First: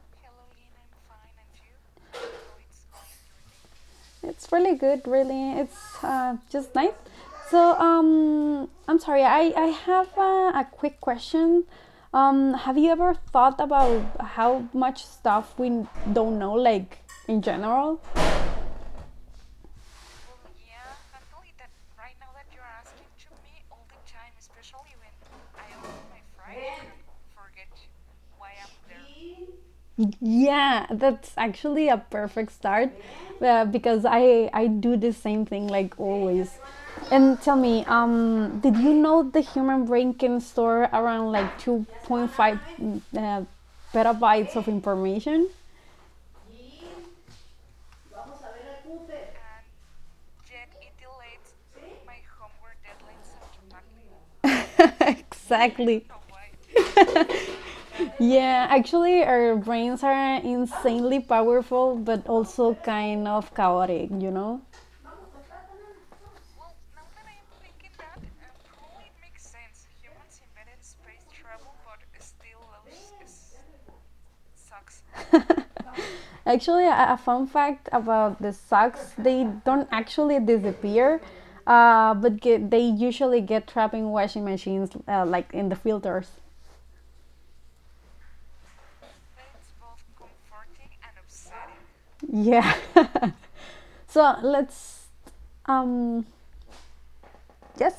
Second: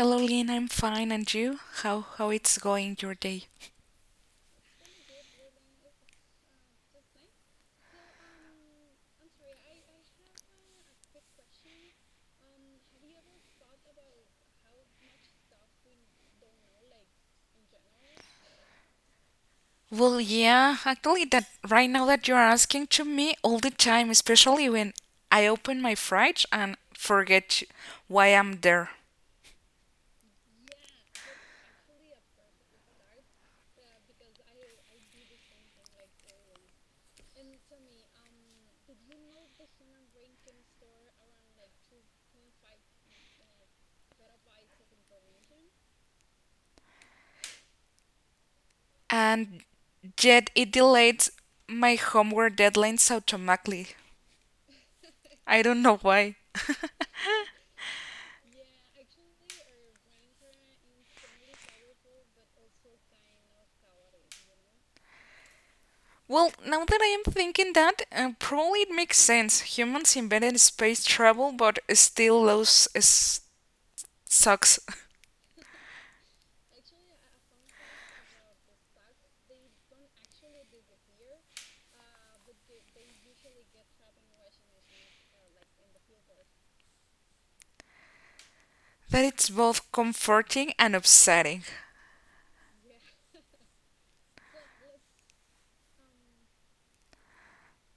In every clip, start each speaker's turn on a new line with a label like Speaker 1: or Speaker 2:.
Speaker 1: Hello, Lynn. I'm fine, and you? How it's going your day?
Speaker 2: It's really good, really. It's just nice. I'm sorry. I have a quick question. Have you ever thought about how much stuff we don't know, like in general?
Speaker 1: Well, yeah, actually, that right now that you're asking to me all the time, especially when I open my fridge and forget why I'm there,
Speaker 2: Yeah, that's actually a perfect start because I do the same thing like always. And tell me, did you know the human brain can store around like 2.5 petabytes of information?
Speaker 1: and yet it delays my homework deadlines automatically. I don't know
Speaker 2: Exactly.
Speaker 1: why.
Speaker 2: Yeah, actually, our brains are insanely powerful, but also kind of chaotic, you know?
Speaker 1: Well, now that I am thinking that, probably it makes sense. Humans invented space travel, but still lose sucks
Speaker 2: Actually, a fun fact about the socks, they don't actually disappear, but they usually get trapped in washing machines, like in the filters.
Speaker 1: that it's both comforting and upsetting.
Speaker 2: Yeah. so let's, um, yes.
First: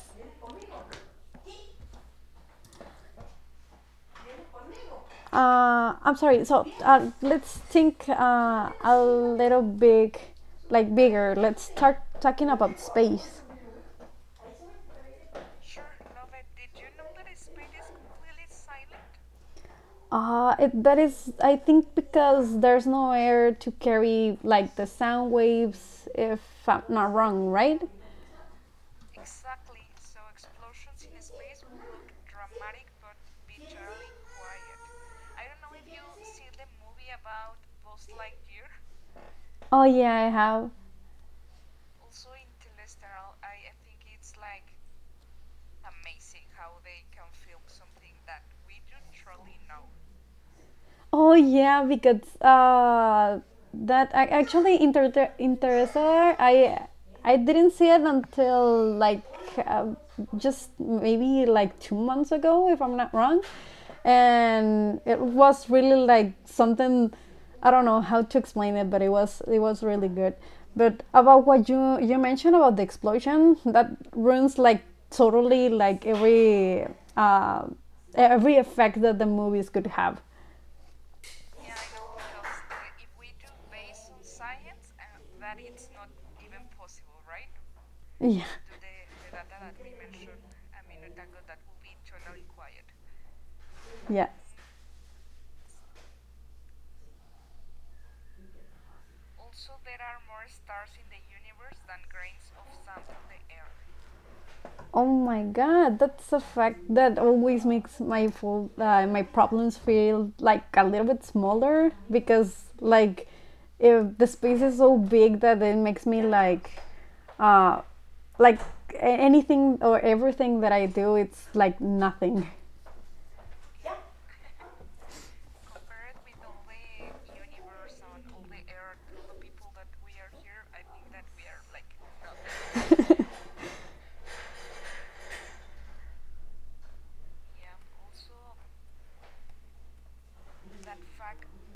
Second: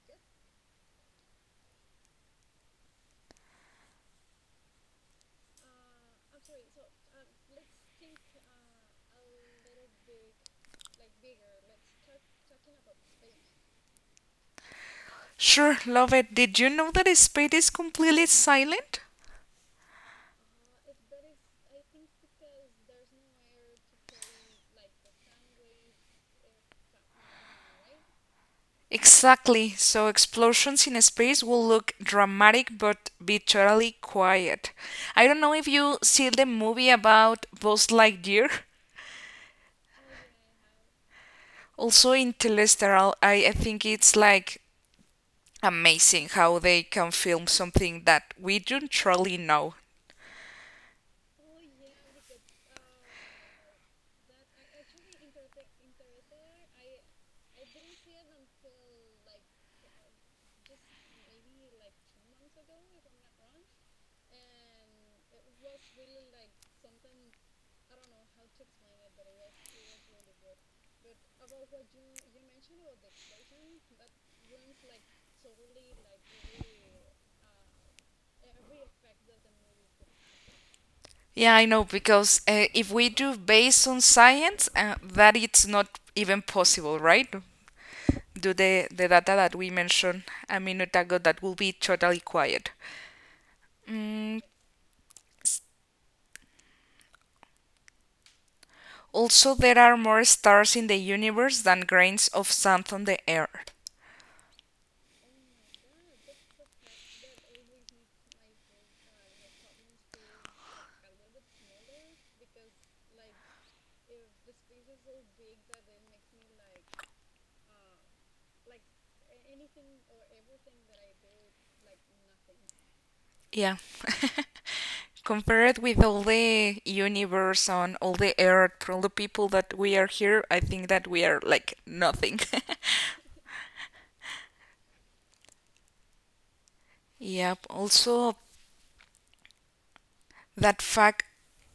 Speaker 2: I'm sorry. So let's think a little big, like bigger. Let's start talking about space.
Speaker 1: Sure, love it. Did you know that space is completely silent?
Speaker 2: That is, I think, because there's no air to carry like the sound waves, if I'm not wrong, right?
Speaker 1: Exactly. So explosions in space will look dramatic but be totally quiet. I don't know if you see the movie about Buzz Lightyear.
Speaker 2: Oh, yeah, I have.
Speaker 1: Also in Telesteral, I think it's like amazing how they can film something that we don't truly know.
Speaker 2: Oh yeah, because that I actually Interstellar, I didn't see it until like uh, just maybe like 2 months ago, if I'm not wrong, and it was really like something I don't know how to explain it, but it was really good. But about what you mentioned about the explosion, that ruins like totally like uh, every effect that the movies could have.
Speaker 1: Yeah, I know because if we do based on science, that it's not even possible, right?
Speaker 2: Yeah.
Speaker 1: Do the data that we mentioned a minute ago that will be totally quiet.
Speaker 2: Yeah.
Speaker 1: Mm, s- Also, there are more stars in the universe than grains of sand on the earth.
Speaker 2: Oh my god, that's a fact that always makes my my problems feel like a little bit smaller because like if the space is so big that it makes me like uh like anything or everything that I do it's like nothing.
Speaker 1: Yeah. Compared with all the universe on all the earth, all the people that we are here, I think that we are like nothing. Yep. Also, that fact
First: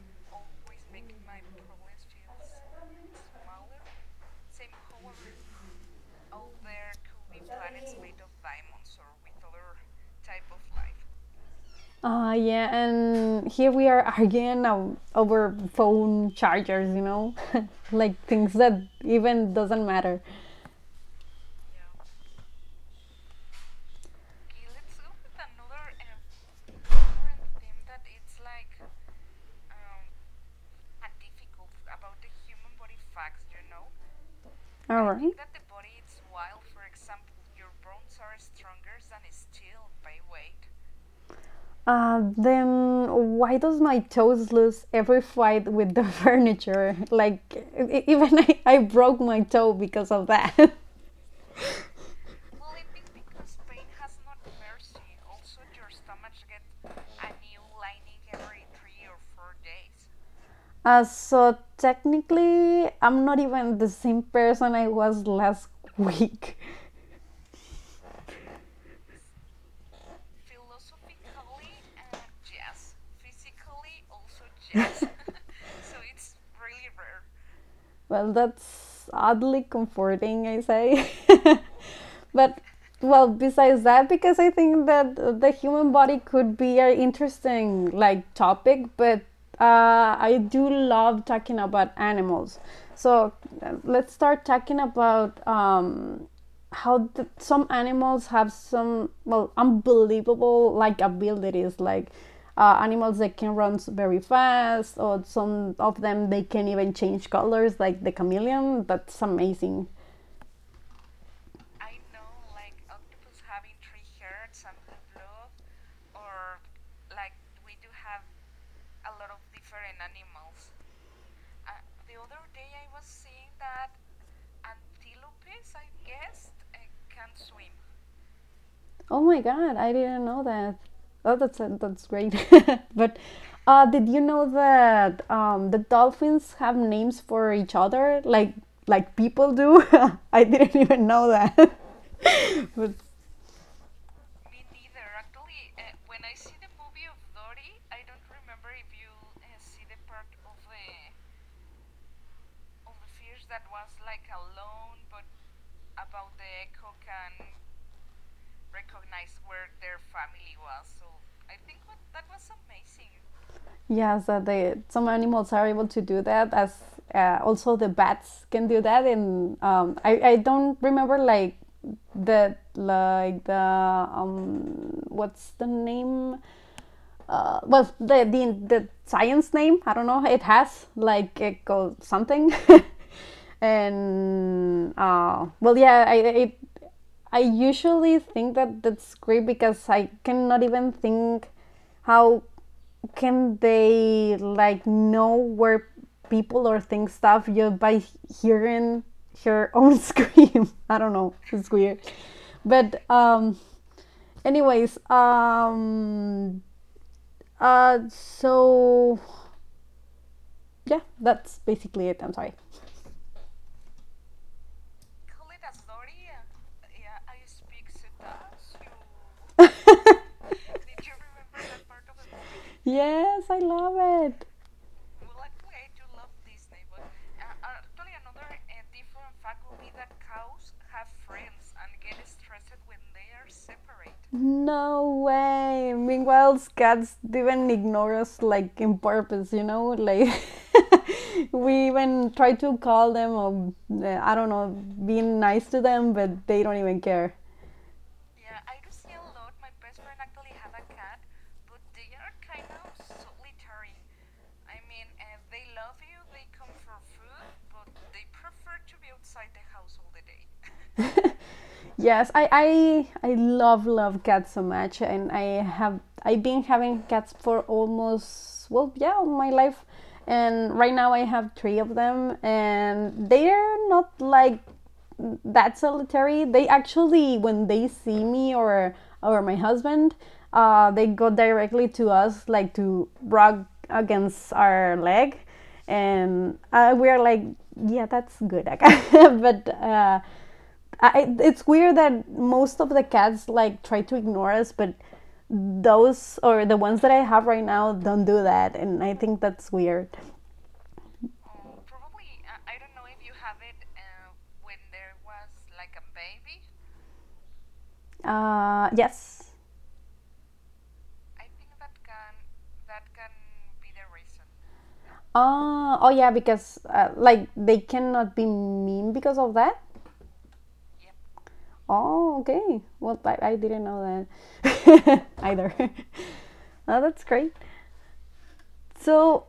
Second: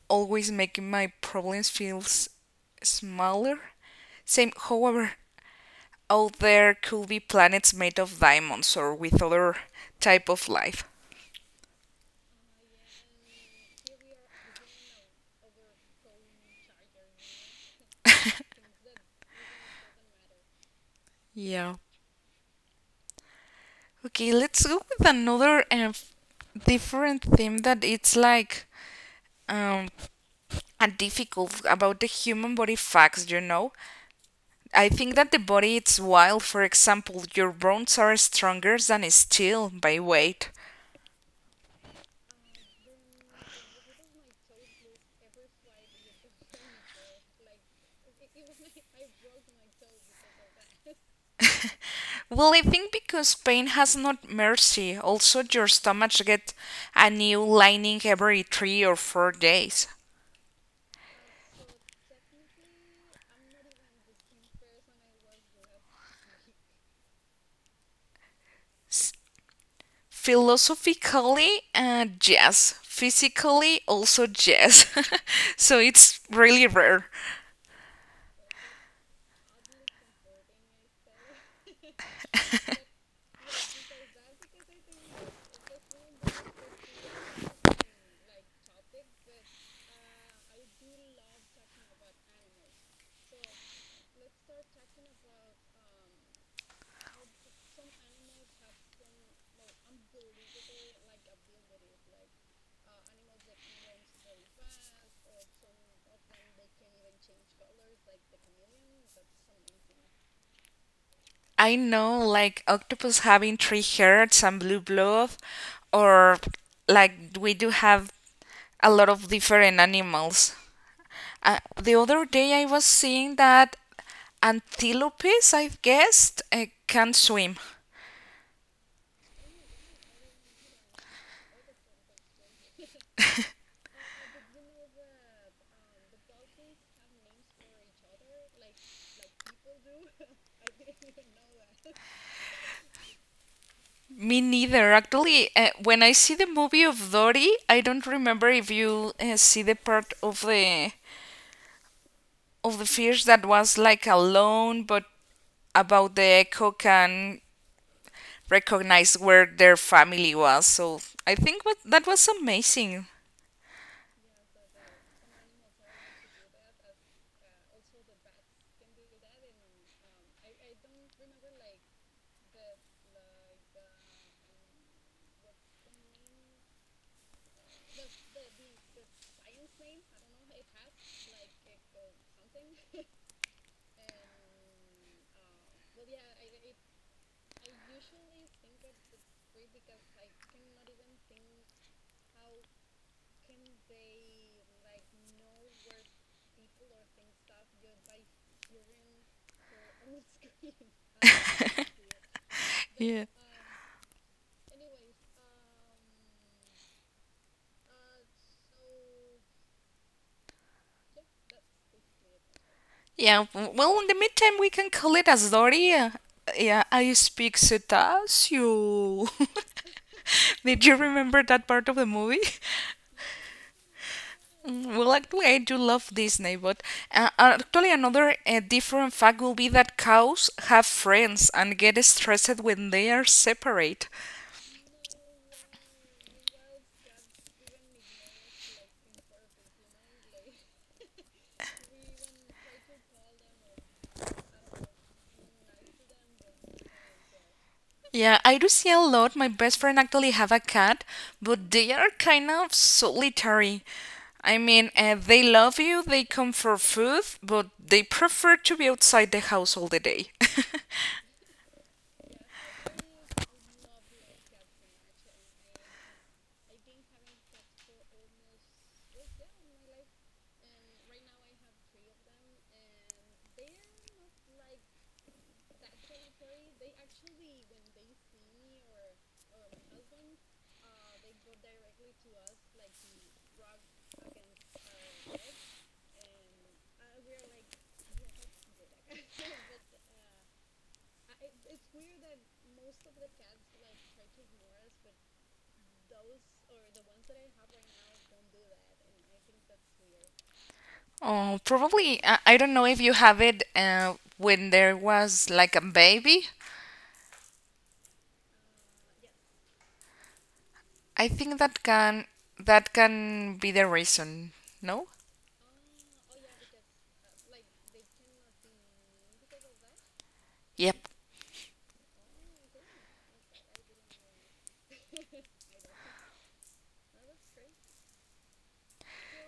Speaker 1: always making my problems feel smaller. Same, however, out there could be planets made of diamonds or with other type of life.
Speaker 2: Yeah, and here we are arguing over phone chargers, you know, like things that even doesn't matter.
Speaker 1: Yeah. Okay, let's go with another different theme that it's like um and difficult about the human body facts, you know. I
Speaker 2: All
Speaker 1: think that
Speaker 2: right.
Speaker 1: the body it's wild. For example, your bones are stronger than steel by weight.
Speaker 2: Then why does my toes lose every fight with the furniture? Like even I broke my toe because of that.
Speaker 1: Well, I think because pain has not mercy, also your stomach get a new lining every 3 or 4 days.
Speaker 2: So technically, I'm not even the same person I was last week.
Speaker 1: S- Philosophically, yes. Physically, also yes. So it's really rare.
Speaker 2: Well, that's oddly comforting, I say. but well, besides that, because I think that the human body could be an interesting like topic, but uh, I do love talking about animals. So let's start talking about how the, some animals have some well unbelievable like abilities like animals that can run very fast or some of them they can even change colors like the chameleon, that's amazing.
Speaker 1: I know, like octopus having three hearts and blue blood, or like we do have a lot of different animals. The other day, I was seeing that antelopes, I've guessed, can't swim.
Speaker 2: Oh my god, I didn't know that. Oh that's great. but did you know that the dolphins have names for each other like people do? I didn't even know that. but
Speaker 1: Me neither. Actually, when I see the movie of Dory, I don't remember if you see the part of the fish that was like alone, but about the echo can recognize where their family was. So I think what, that was amazing.
Speaker 2: Yeah, that the some animals are able to do that, as also the bats can do that, and I don't remember like the what's the name. The science name I don't know, it has like it goes something. and well yeah I it I usually think that that's great because I cannot even think how can they like know where people or things stuff just by hearing her own scream? I don't know. It's weird. But
Speaker 1: Yeah.
Speaker 2: anyways, so Yeah, that's basically it. I'm sorry.
Speaker 1: Yeah, well, in the meantime, we can call it as Dory. Yeah, I speak cetaceo. Did you remember that part of the movie?
Speaker 2: Yes, I love it.
Speaker 1: Mm, well, actually, I do love Disney, but actually, another different fact will be that cows have friends and get stressed when they are separate.
Speaker 2: No way. Meanwhile, cats even ignore us like in purpose, you know? Like we even try to call them or I don't know, being nice to them, but they don't even care.
Speaker 1: Yeah, I do see a lot. My best friend actually have a cat, but they are kind of solitary. I mean, they love you, they come for food, but they prefer to be outside the house all the day.
Speaker 2: Yes, I love cats so much, and I've been having cats for almost well yeah all my life, and right now I have three of them, and they're not like that solitary. They actually when they see me or my husband, they go directly to us like to rub against our leg, and we're like yeah that's good, but. It's weird that most of the cats like try to ignore us, but those or the ones that I have right now don't do that, and I think that's weird.
Speaker 1: Oh, probably. I don't know if you have it when there was like a baby,
Speaker 2: Yes.
Speaker 1: I think that can be the reason. No?
Speaker 2: Oh yeah, because like they cannot be mean because of that.
Speaker 1: Yep.
Speaker 2: Oh okay. Well, I didn't know that either. Oh, that's great. So,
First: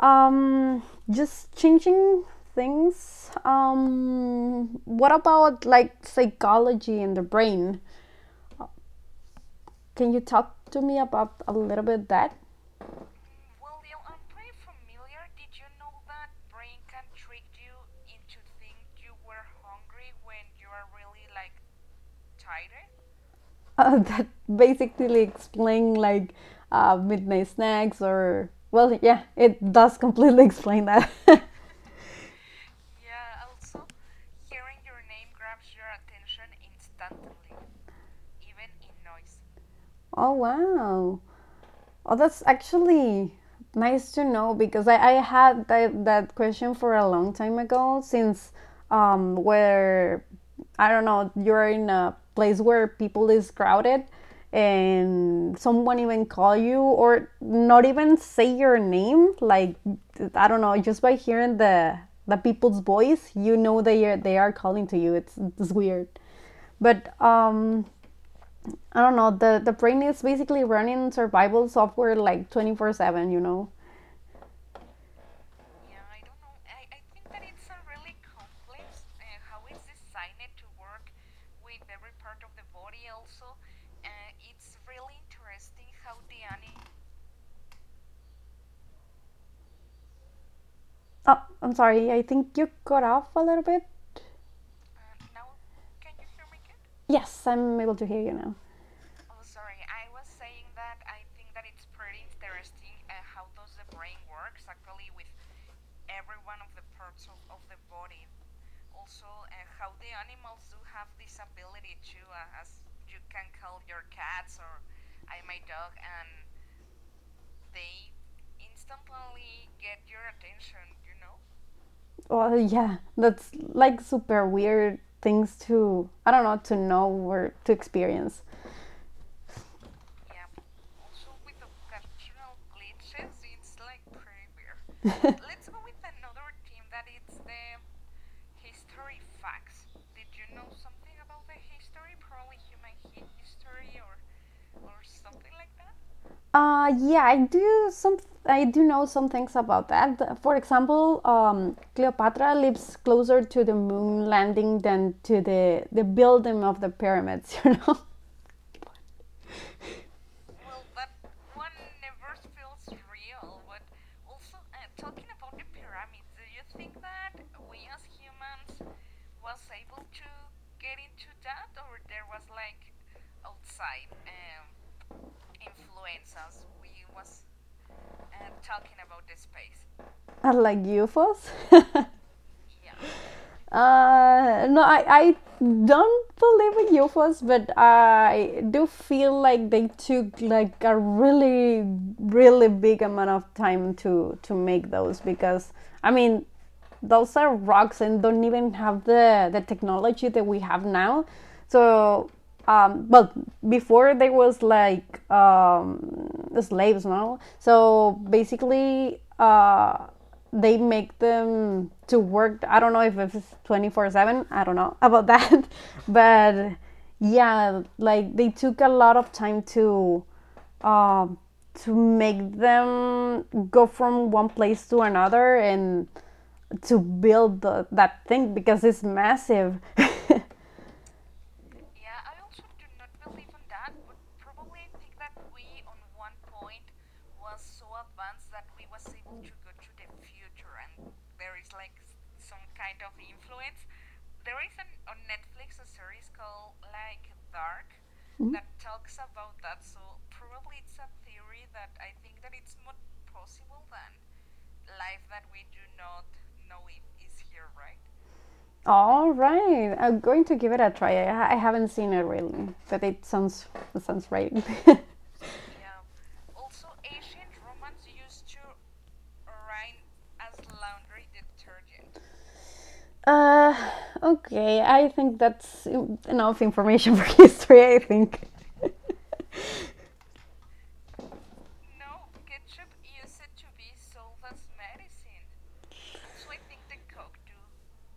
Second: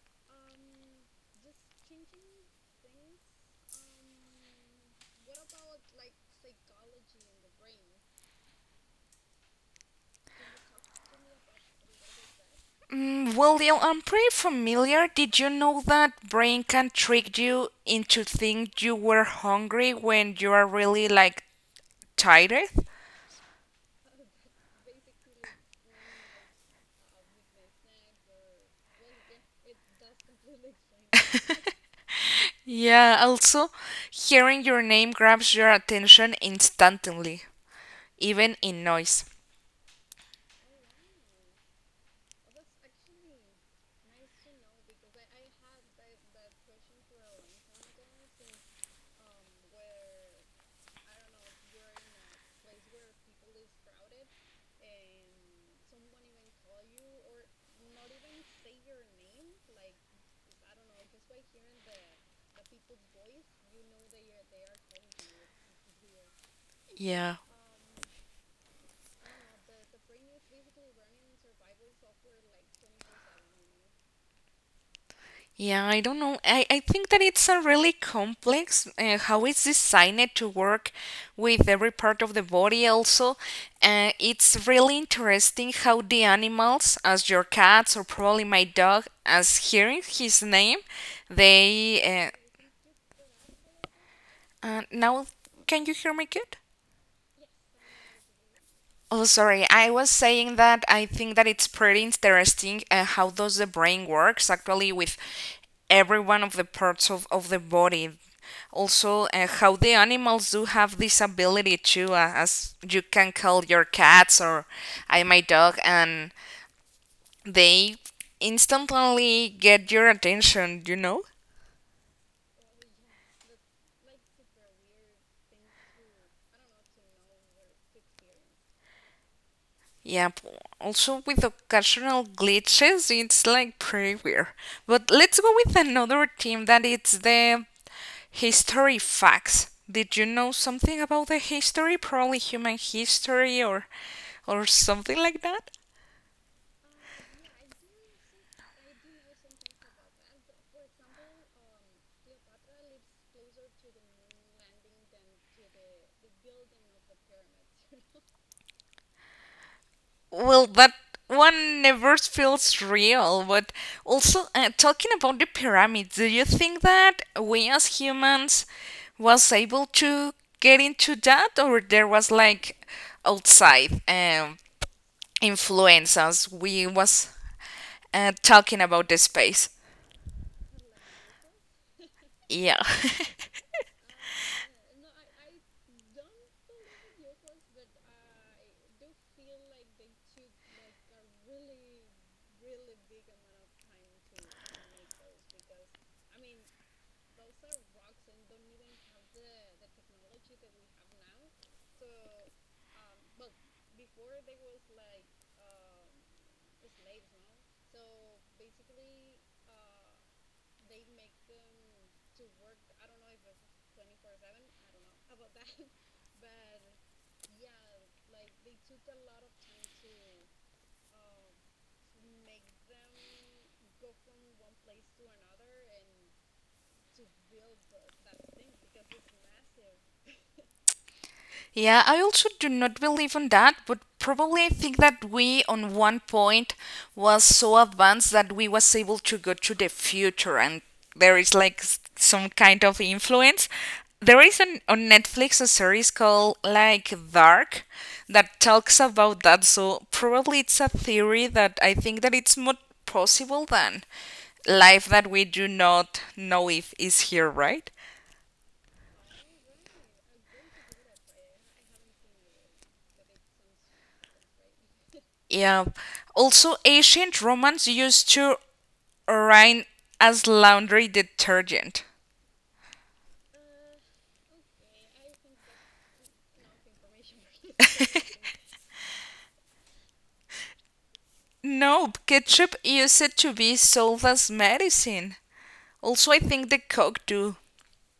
Speaker 2: um, just changing things. What about like psychology and the brain? Can you talk to me about a little bit that?
Speaker 1: Mm, well, Leo, I'm pretty familiar. Did you know that brain can trick you into think you were hungry when you are really like tired?
Speaker 2: That basically explain like midnight snacks or well, yeah, it does completely explain that.
Speaker 1: Yeah, also, hearing your name grabs your attention instantly, even in noise.
Speaker 2: Oh wow. Oh, that's actually nice to know because I had that question for a long time ago since um, where, I don't know, you're in a place where people is crowded and someone even call you or not even say your name like I don't know, just by hearing the people's voice, you know they are calling to you. It's weird. But
Speaker 1: Yeah.
Speaker 2: I don't know. The brain is basically running survival software like 24/7, you know.
Speaker 1: Yeah, I don't know. I think that it's a really complex how it's designed to work with every part of the body also. It's really interesting how the animals, as your cats or probably my dog, as hearing his name,
Speaker 2: Oh, I'm sorry. I
Speaker 1: they...
Speaker 2: think you cut off a little bit.
Speaker 1: Now, can you hear me good?
Speaker 2: Yes, I'm able to hear you now.
Speaker 1: Oh, sorry. I was saying that I think that it's pretty interesting how does the brain works actually with every one of the parts of the body. Also how the animals do have this ability too as you can call your cats or I my dog and they instantly get your attention, you know.
Speaker 2: Well, yeah, that's like super weird things to I don't know to know or to experience.
Speaker 1: Yeah, also with occasional glitches it's like pretty weird, but let's go with another team that it's the history facts. Did you know something about the history, probably human history, or something like that?
Speaker 2: Yeah, I do some. I do know some things about that. For example, Cleopatra lives closer to the moon landing than to the building of the pyramids. You know,
Speaker 1: Well, that one never feels real. But also, talking about the pyramids, do you think that we as humans was able to get into that, or there was like outside influence as we was talking about the space?
Speaker 2: unlike UFOs.
Speaker 1: Yeah.
Speaker 2: I don't believe in UFOs, but I do feel like they took like a really, really big amount of time to make those because I mean, those are rocks and don't even have the technology that we have now. So, but before there was like slaves, no. So basically, they make them to work. I don't know if it's 24/7. I don't know about that. But yeah, like they took a lot of time to. Uh, to make them go from one place to another and to build that thing because it's massive.
Speaker 1: Yeah, I also do not believe on that, but probably I think that we on one point was so advanced that we was able to go to the future and there is like some kind of influence. There is an, on Netflix a series called like Dark that talks about that, so probably it's a theory that I think that it's more possible than life that we do not know if is here, right?
Speaker 2: All right, I'm going to give it a try. I haven't seen it really, but it sounds right.
Speaker 1: Yeah. Also, ancient Romans used to Rhine as laundry detergent.
Speaker 2: Uh, okay, I think that's enough information for history, I think.
Speaker 1: Nope, ketchup used it to be sold as medicine. Also, I think the Coke do.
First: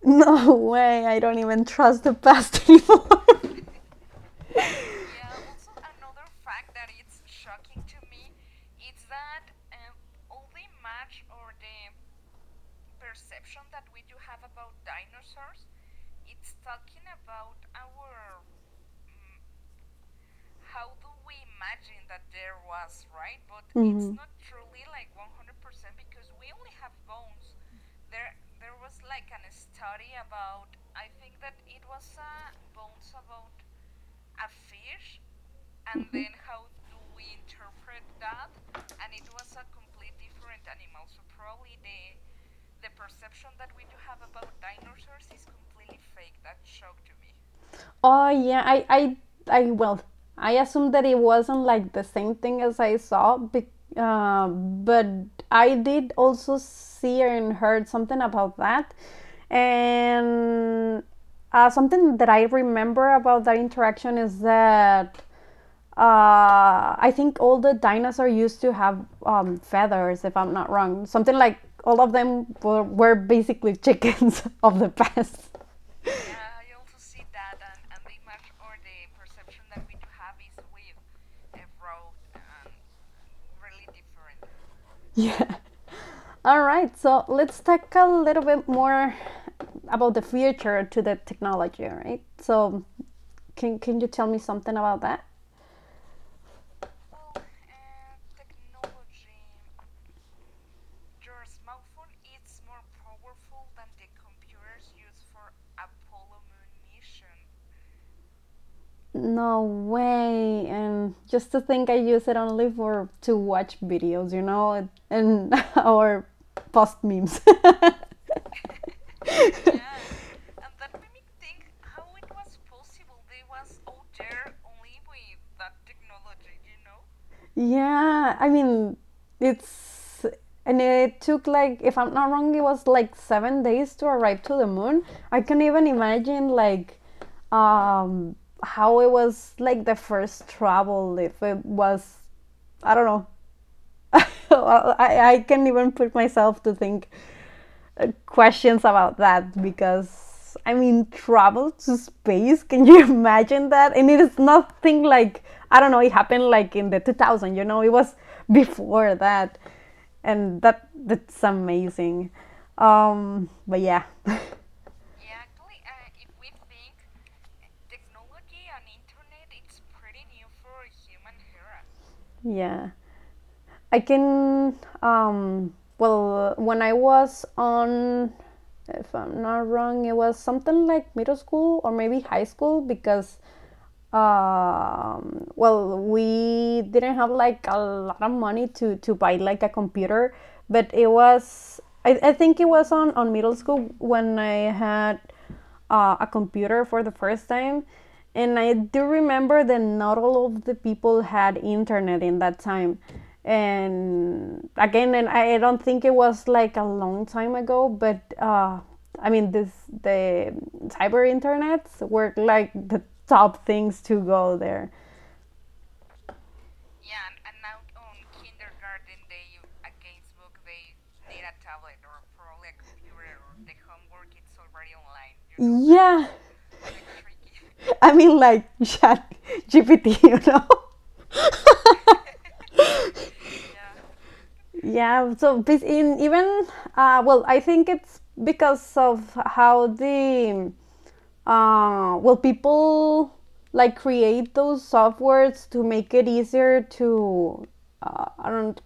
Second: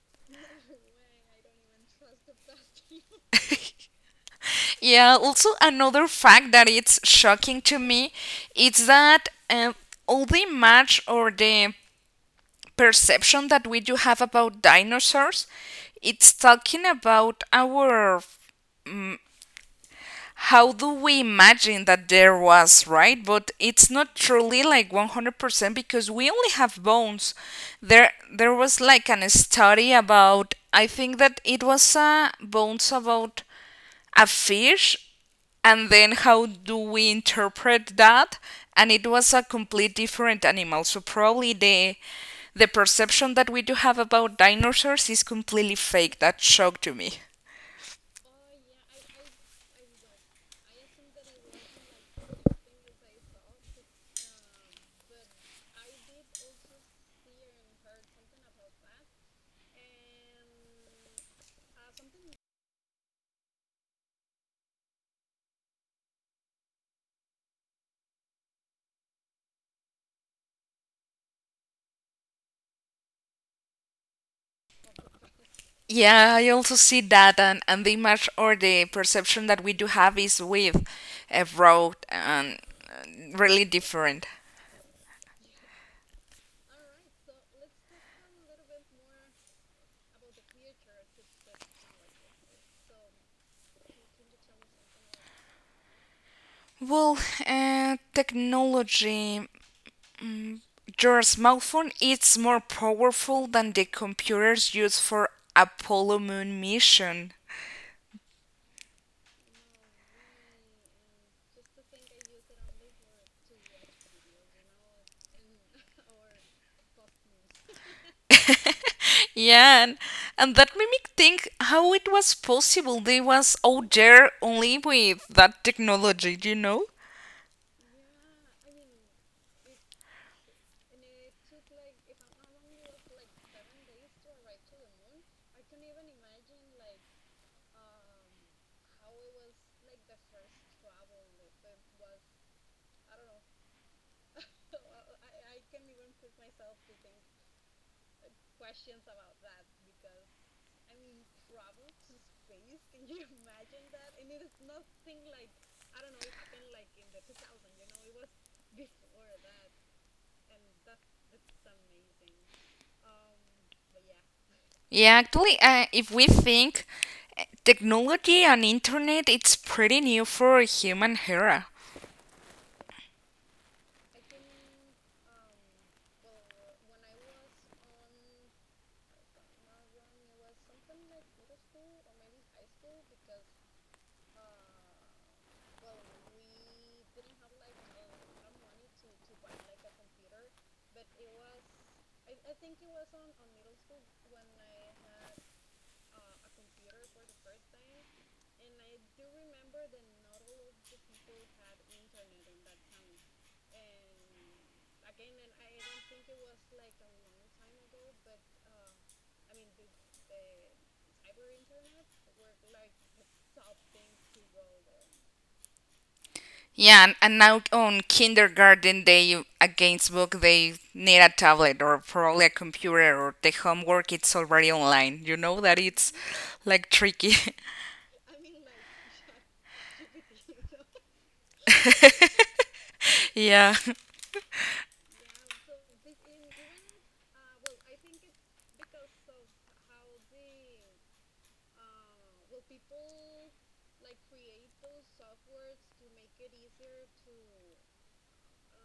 Speaker 2: No way, I don't even trust the past anymore.
Speaker 1: Yeah, also another fact that it's shocking to me is that all the image or the perception that we do have about dinosaurs, it's talking about our how do we imagine that there was, right? But it's not
Speaker 2: Mhm.
Speaker 1: truly like 100% because we only have bones. There was like an study about I think that it was bones about a fish and then how do we interpret that, and it was a complete different animal, so probably the perception that we do have about dinosaurs is completely fake. That shocked to me.
Speaker 2: Oh yeah, I well, I assumed that it wasn't like the same thing as I saw, but I did also see and heard something about that, and something that I remember about that interaction is that I think all the dinosaurs used to have feathers, if I'm not wrong. Something like all of them were basically chickens of the past.
Speaker 1: Yeah, I also see that, and the image or the perception that we do have is with a road and really different.
Speaker 2: Yeah. All right, so let's talk a little bit more about the future to the technology, right? So, can you tell me something about that?
Speaker 1: Well, technology, your smartphone is more powerful than the computers used for Apollo moon mission.
Speaker 2: No way. And just to think I use it only for to watch videos, you know, and or post memes.
Speaker 1: Yeah, and that made me think how it was possible they was out there only with that technology, you know?
Speaker 2: Yeah, I mean, it's and it took like if I'm not wrong, it was like 7 days to arrive to the moon. I can't even imagine like um how it was like the first travel if it was I don't know. I can't even put myself to think questions about that because I mean, travel to space. Can you imagine that? And it is nothing like I don't know. It happened like in the 2000. You know, it was before that, and that's amazing. Um, but yeah,
Speaker 1: Yeah, actually, if we think technology and internet, it's pretty new for human era.
Speaker 2: yeah. I can. Well, when I was on if I'm not wrong, it was something like middle school or maybe high school because well we didn't have like a lot of money to buy like a computer, but I think it was on middle school when I had a computer for the first time, and I do remember that not all of the people had internet in that time, and again and I don't think it was like a long time ago but I mean, this the cyber internets were like the top things to go there.
Speaker 1: Yeah, and now on kindergarten, day, against book, they need a tablet or probably a computer or the homework. It's already online. You know that it's
Speaker 2: Yeah,
Speaker 1: like tricky.
Speaker 2: I mean like Chat GPT, you know.
Speaker 1: Yeah.
Speaker 2: Yeah, so in even well, I think it's because of how the will people like create those softwares to make it easier to I don't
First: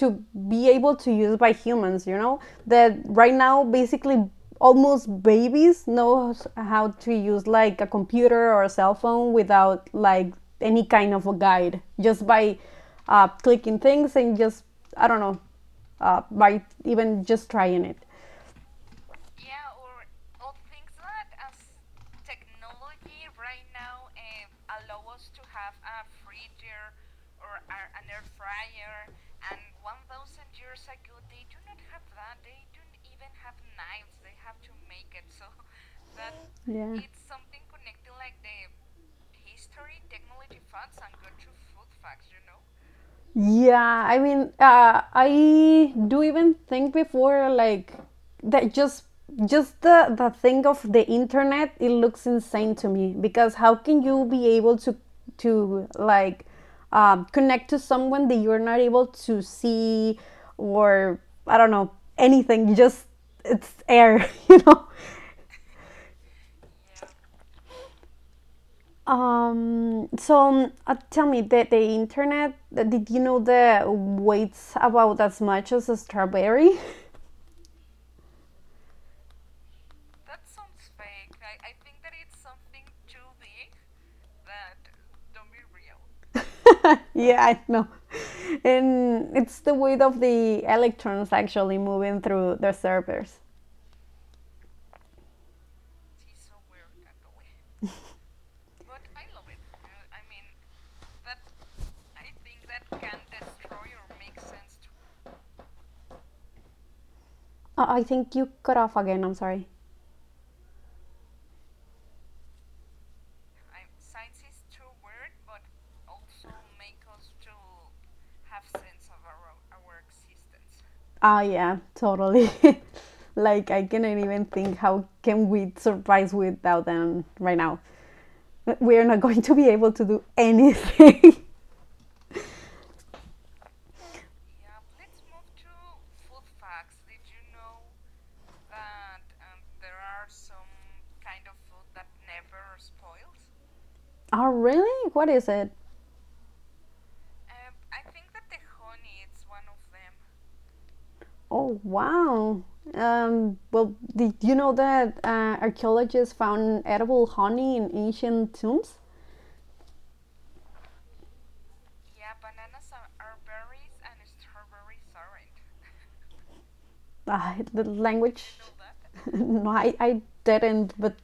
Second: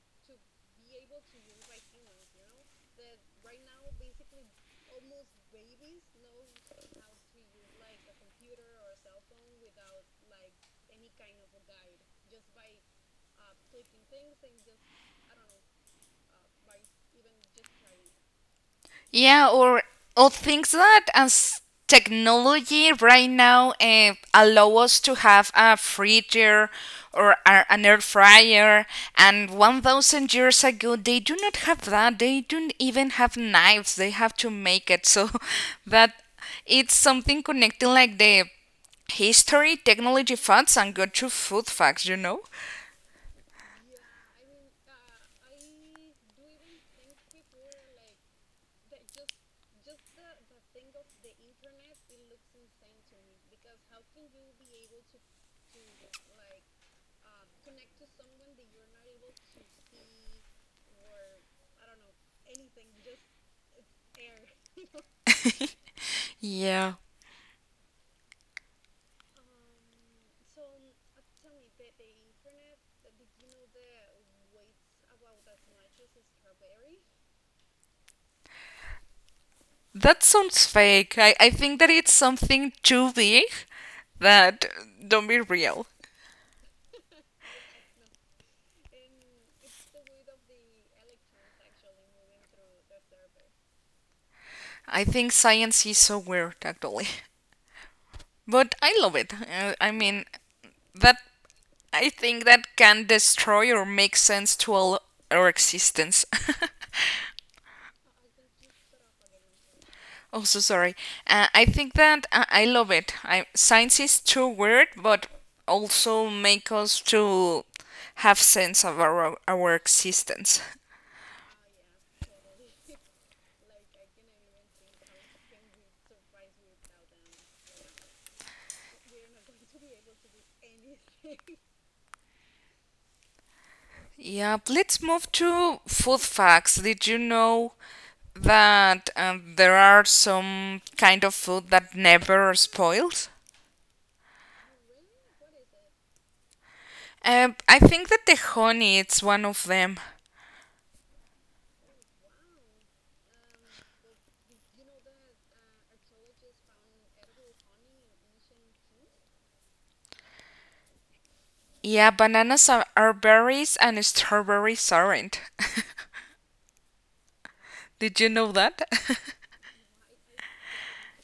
Speaker 2: to be able to use by humans. You know that right now, basically, almost babies know how to use like a computer or a cell phone without like any kind of a guide, just by clicking things and just I don't know by even just trying it.
Speaker 1: Yeah, or things that as technology right now allow us to have a freezer or an air fryer, and 1,000 years ago they do not have that. They don't even have knives. They have to make it. So that it's
Speaker 2: Yeah.
Speaker 1: something connecting like the history, technology facts, and good to food facts. You know?
Speaker 2: Yeah, I do even think before, like that just just the thing of the internet, it looks insane to me. Because how can you be able to to like connect to someone that you're not able to see, or I don't know, anything? Just it's air, you know?
Speaker 1: Yeah.
Speaker 2: Tell me, the internet, did you know the weights about as much as a strawberry?
Speaker 1: That sounds fake. I think that it's something too big that don't be real.
Speaker 2: Yeah, I know. And it's the weight of the electrons actually moving through the servers.
Speaker 1: I think science is so weird actually. But I love it. I mean, that I think that can destroy or make sense to all our existence.
Speaker 2: I think you cut off again, I'm sorry.
Speaker 1: Also sorry. I think that I love it. I, science is too weird but also make us to have sense of our existence.
Speaker 2: Ah, yeah, totally. Like, I cannot even think how can we survive without them right now. We're not going to be able to do anything.
Speaker 1: Yep, let's move to food facts. Did you know that there are some kind of food that never spoils?
Speaker 2: Oh, really? What is it?
Speaker 1: I think that the honey it's one of them.
Speaker 2: Oh, wow. Well, did you know that archaeologists found edible honey in ancient tombs?
Speaker 1: Yeah, bananas are berries and strawberries aren't.
Speaker 2: Ah, the
Speaker 1: Did you know
Speaker 2: language.
Speaker 1: that?
Speaker 2: No, I didn't, but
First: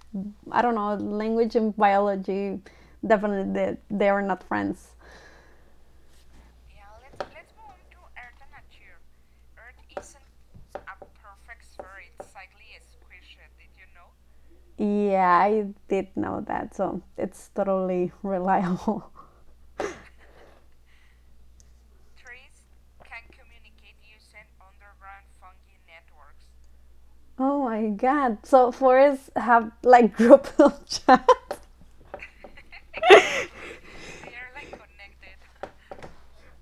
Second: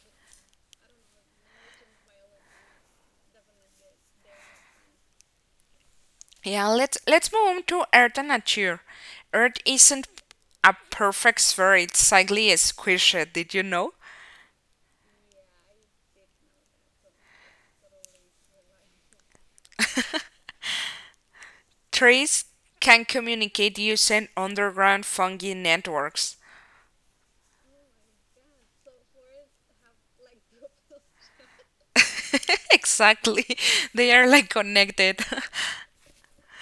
Speaker 2: I don't know. Language and biology, definitely they are not friends.
Speaker 1: Yeah, let's move on to Earth and nature. Earth isn't a perfect sphere; it's slightly squished. Did you know?
Speaker 2: Yeah, I did know that, so it's totally reliable.
Speaker 1: Trees can communicate using underground fungi networks.
Speaker 2: Oh my god. So forests have like group of chat.
Speaker 1: Exactly. They are like connected.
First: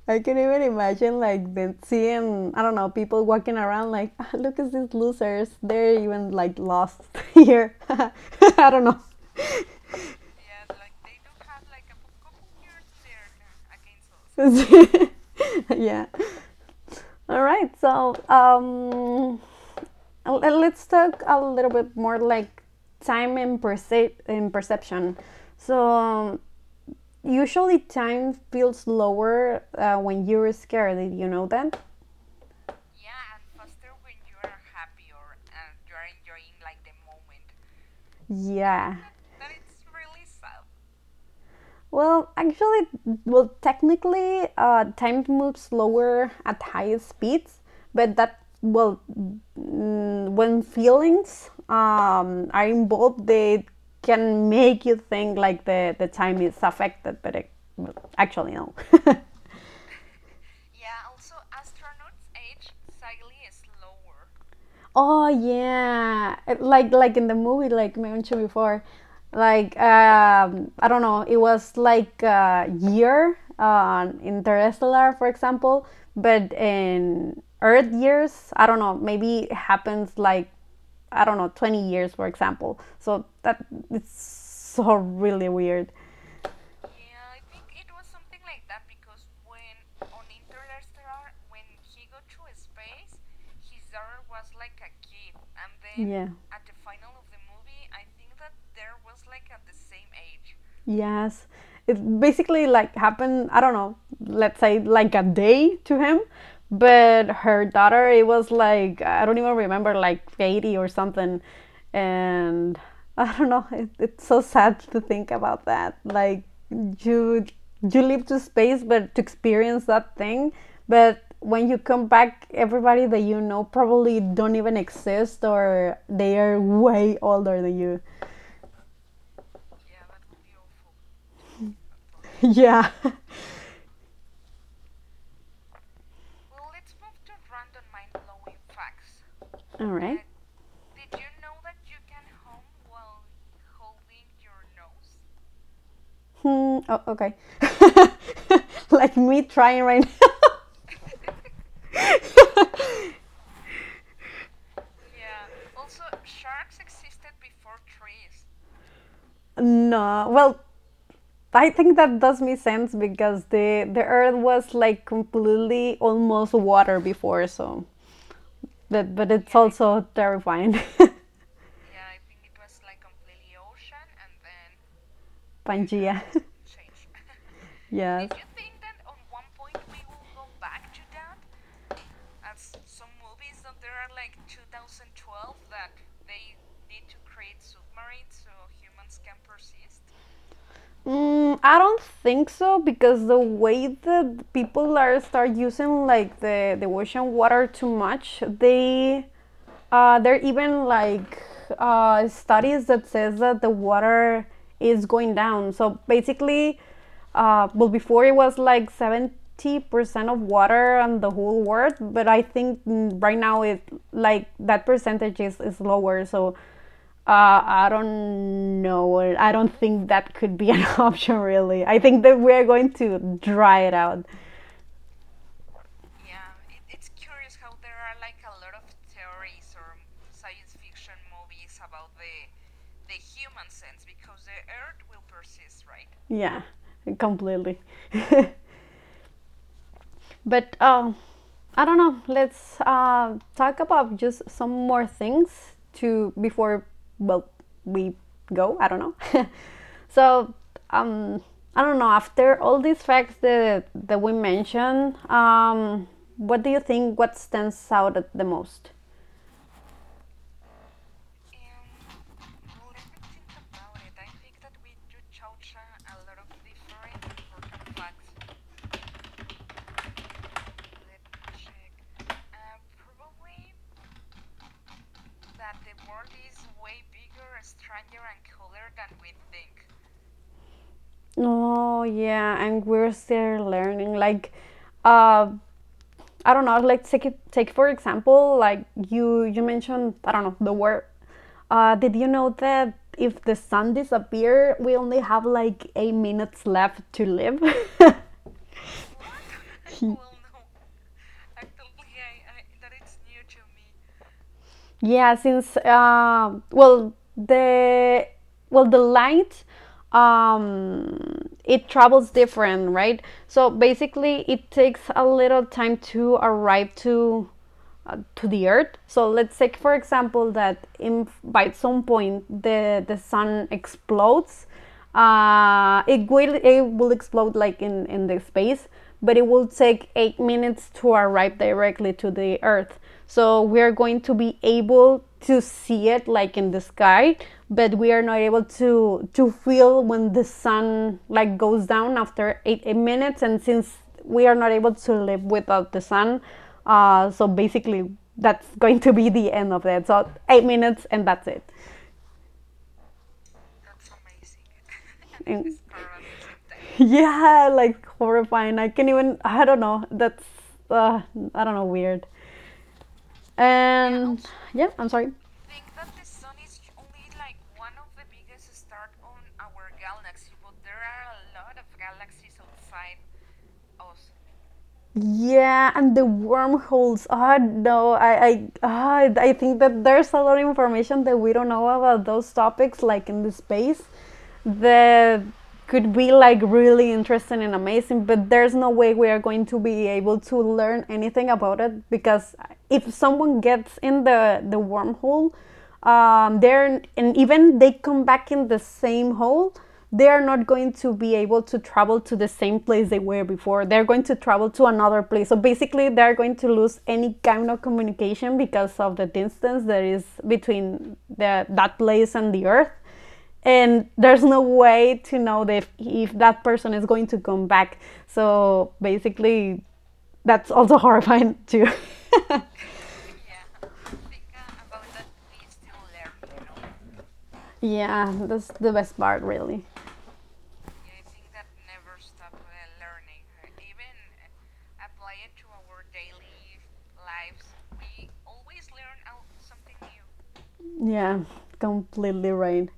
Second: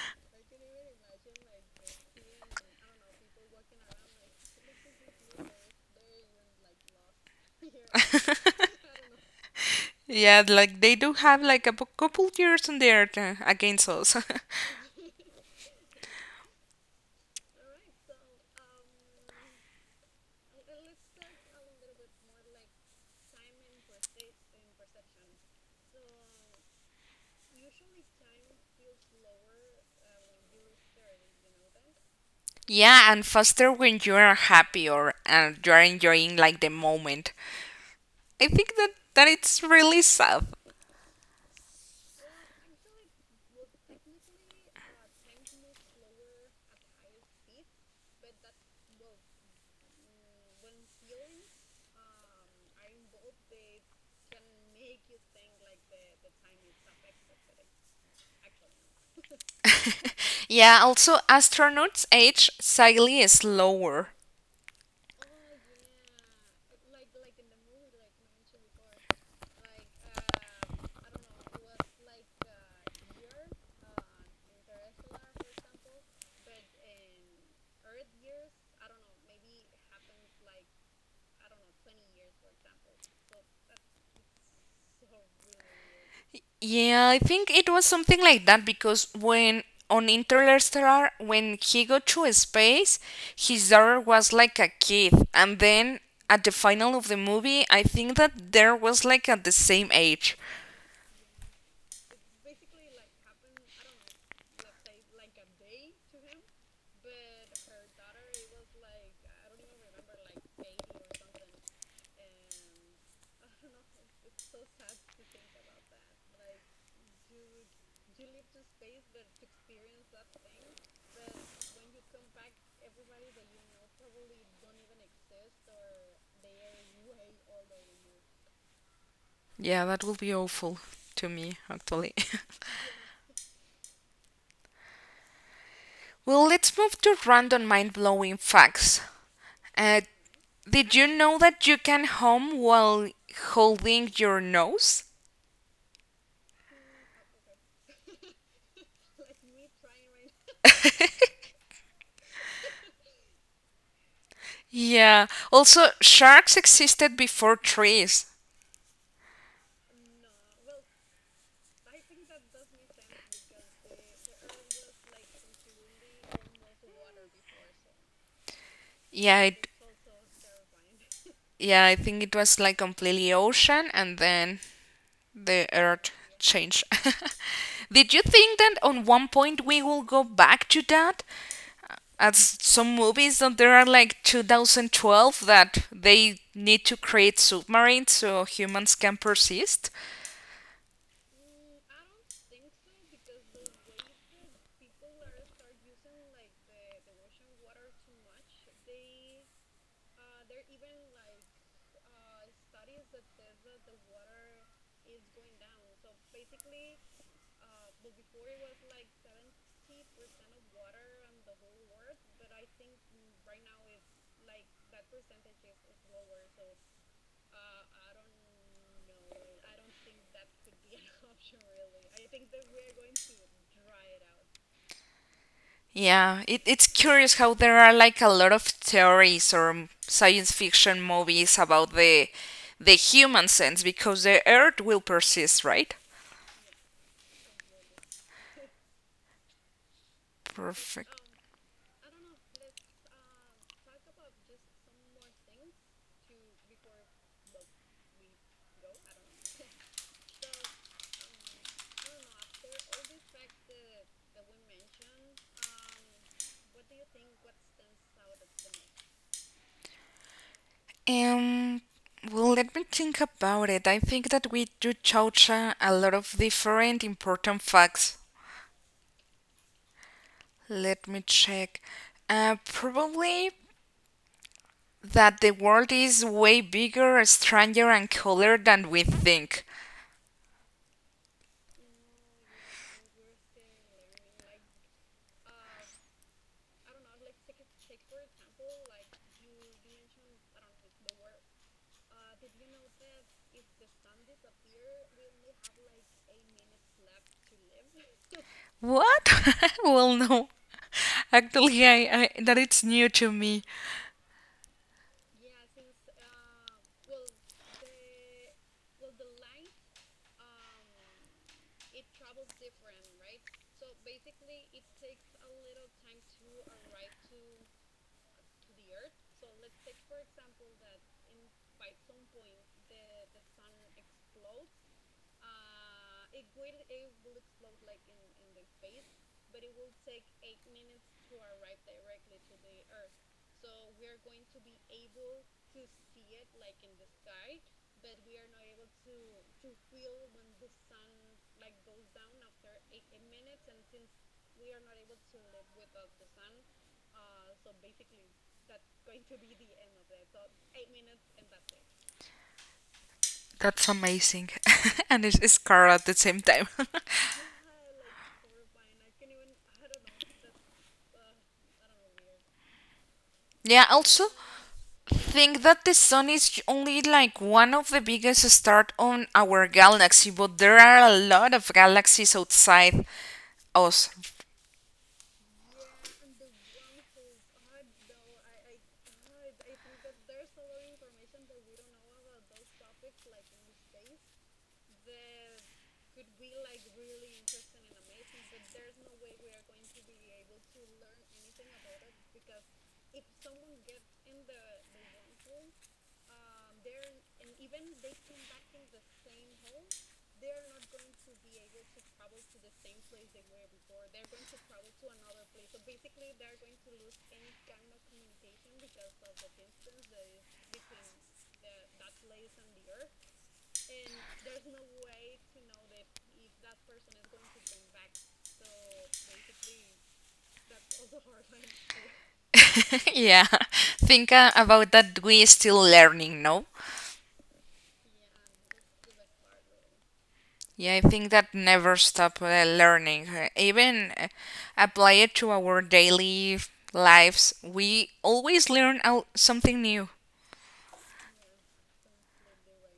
Speaker 2: I can even imagine, like the seeing, I don't know, people walking around like, "Ah, look at these losers, they're even like lost here." I don't know.
Speaker 1: Yeah, like they do have like a couple years on the earth against us.
Speaker 2: Yeah, all right, so let's talk a little bit more, like, time and, perception. So usually time feels lower when you're scared. Did you know that?
Speaker 1: Yeah, and faster when you are happy or you are enjoying like the moment. I think that
Speaker 2: Yeah.
Speaker 1: that it's really sad.
Speaker 2: Well, actually, well, technically, time moves slower at high speeds, but that, when feelings, are involved, they can make you think like the time is affected. But it, well, actually, no.
Speaker 1: Yeah, also astronauts age slightly slower.
Speaker 2: Oh yeah, like in the movie, like mentioned before, like I don't know, it was like a year on Interstellar, for example. But in Earth years, I don't know, maybe it happens like, I don't know, 20 years, for example. So that it's so really weird.
Speaker 1: Yeah, I think it was something like that because when on Interstellar, when he got to space, his daughter was like a kid, and then
Speaker 2: Yeah.
Speaker 1: at the final of the movie, I think that there was like at the same age.
Speaker 2: Yes. It basically like happened, I don't know, let's say like a day to him. But her daughter, it was like, I don't even remember, like 80 or something. And I don't know, it's so sad to think about that. Like you you leave to space, but to experience that thing. But when you come back, everybody that you know probably don't even exist, or they are way older than you.
Speaker 1: Yeah, that would be awful to me actually.
Speaker 2: Yeah.
Speaker 1: Well, let's move to random mind-blowing facts.
Speaker 2: All
Speaker 1: Uh,
Speaker 2: right.
Speaker 1: did you know that you can hum while holding your nose?
Speaker 2: Hmm, oh, okay. Like me trying right now.
Speaker 1: Yeah. Also, sharks existed before trees.
Speaker 2: No, well, I think that does make sense, because the earth was like completely almost water before, so but
Speaker 1: Yeah,
Speaker 2: it's, yeah,
Speaker 1: it,
Speaker 2: also terrifying.
Speaker 1: yeah, I think it was like completely ocean and then the earth
Speaker 2: Pangea.
Speaker 1: changed. Did you
Speaker 2: Yes.
Speaker 1: think that on one point we will go back to that? As some movies that there are like 2012 that they need to create submarines so humans can persist?
Speaker 2: Mm, I don't think so, because the way that people are start using like the ocean water too much, they there are even like studies that says that the water is going down. So basically, well, before it was like 70% of water on the whole world. But I think, mm, right now it, like that percentage is lower. So I don't know. I don't think that could be an option, really. I think that we're going to dry it out.
Speaker 1: Yeah, it, it's curious how there are like a lot of theories or science fiction movies about the human sense because the earth will persist, right?
Speaker 2: Yeah, completely. But
Speaker 1: Perfect.
Speaker 2: I don't know. Let's talk about just some more things to before, well, we go. I don't know. So um, I don't know. After all these facts that we mentioned, what do you think? What stands out the most?
Speaker 1: Um, well, let me think about it. I think that we do touch on a lot of different important facts. Let me check. Uh, probably that the world is way bigger, stranger and cooler than we think.
Speaker 2: Oh yeah, and we're still learning. Like, uh, I don't know, like take for example, like you mentioned, I don't know, the word. Did you know that if the sun disappear, we only have like 8 minutes left to live?
Speaker 1: What? Well, no. Actually, I that it's new to me.
Speaker 2: Yeah, since well the light, um, it travels different, right? So basically it takes a little time to arrive to the earth. So let's take for example that, in, by some point the sun explodes, it will explode like in the space, but it will take 8 minutes to arrive directly to the Earth. So we are going to be able to see it like in the sky, but we are not able to feel when the sun like goes down after 8 minutes. And since we are not able to live without the sun, so basically that's going to be the end of it. So 8 minutes and that's it.
Speaker 1: That's amazing, and it's
Speaker 2: And
Speaker 1: scar at the same time.
Speaker 2: yeah, like horrifying. I can't even, I don't know. That's, uh, I don't know, weird. Yeah.
Speaker 1: Yeah. Also,
Speaker 2: And yeah, I'm sorry.
Speaker 1: think that the sun is only like one of the biggest stars on our galaxy, but there are a lot of galaxies outside us.
Speaker 2: Yeah, and the wormholes. Oh no, I ah, I think that there's a lot of information that we don't know about those topics, like in the space, that could be like really interesting and amazing. But there's no way we are going to be able to learn anything about it, because if someone gets in the wormhole, they're, and even they come back in the same hole, they are not going to be able to travel to the same place they were before. They're going to travel to another place, so basically they're going to lose any kind of communication because of the distance that is between the, that place and the earth. And there's no way to know that, if that person is going to come back. So basically that's also horrifying too.
Speaker 1: Yeah. Think about that. We still learning, no?
Speaker 2: Yeah, that's the best part, really.
Speaker 1: Yeah, I think that never stop learning. Even apply it to our daily lives. We always learn out something new.
Speaker 2: Yeah, completely right.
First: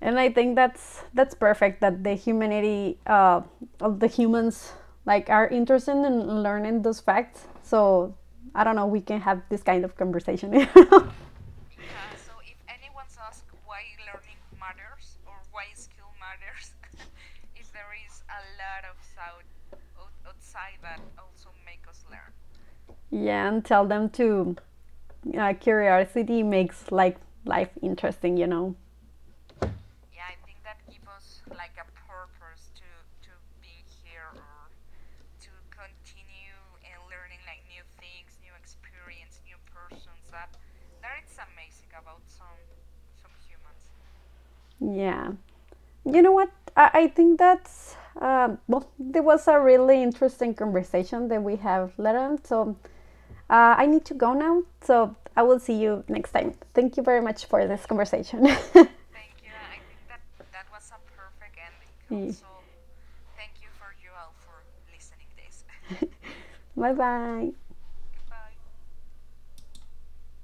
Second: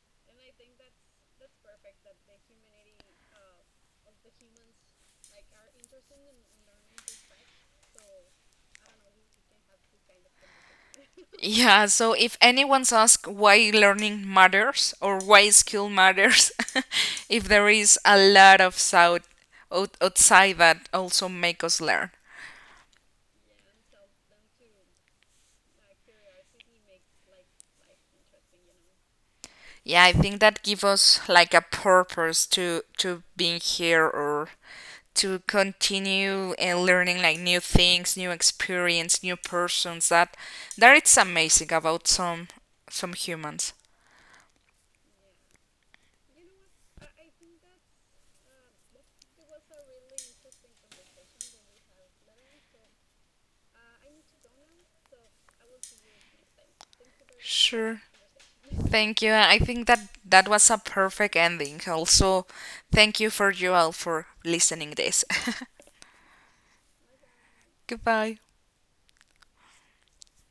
Speaker 2: And I think that's perfect that the humanity, of the humans, like are interested in learning those facts. So I don't know, we can have this kind of conversation. You know?
Speaker 1: Yeah, so if anyone's asked why learning matters or why skill matters, if there is a lot of out, outside that also make us learn.
Speaker 2: Yeah, and tell them to, curiosity makes like life interesting, you know.
Speaker 1: Yeah, I think that give us like a purpose to being here or to continue and learning like new things, new experience, new persons. That that it's amazing about some humans.
Speaker 2: Yeah. You know what? I think that's, well, there was a really interesting conversation that we have later on. So uh, I need to go now, so I will see you next time. Thank you very much for this
Speaker 1: Sure.
Speaker 2: conversation.
Speaker 1: Thank
Speaker 2: Thank.
Speaker 1: you. I think that that was a perfect ending.
Speaker 2: Mm.
Speaker 1: Also, thank you for you all for listening this.
Speaker 2: Bye bye.
Speaker 1: Goodbye.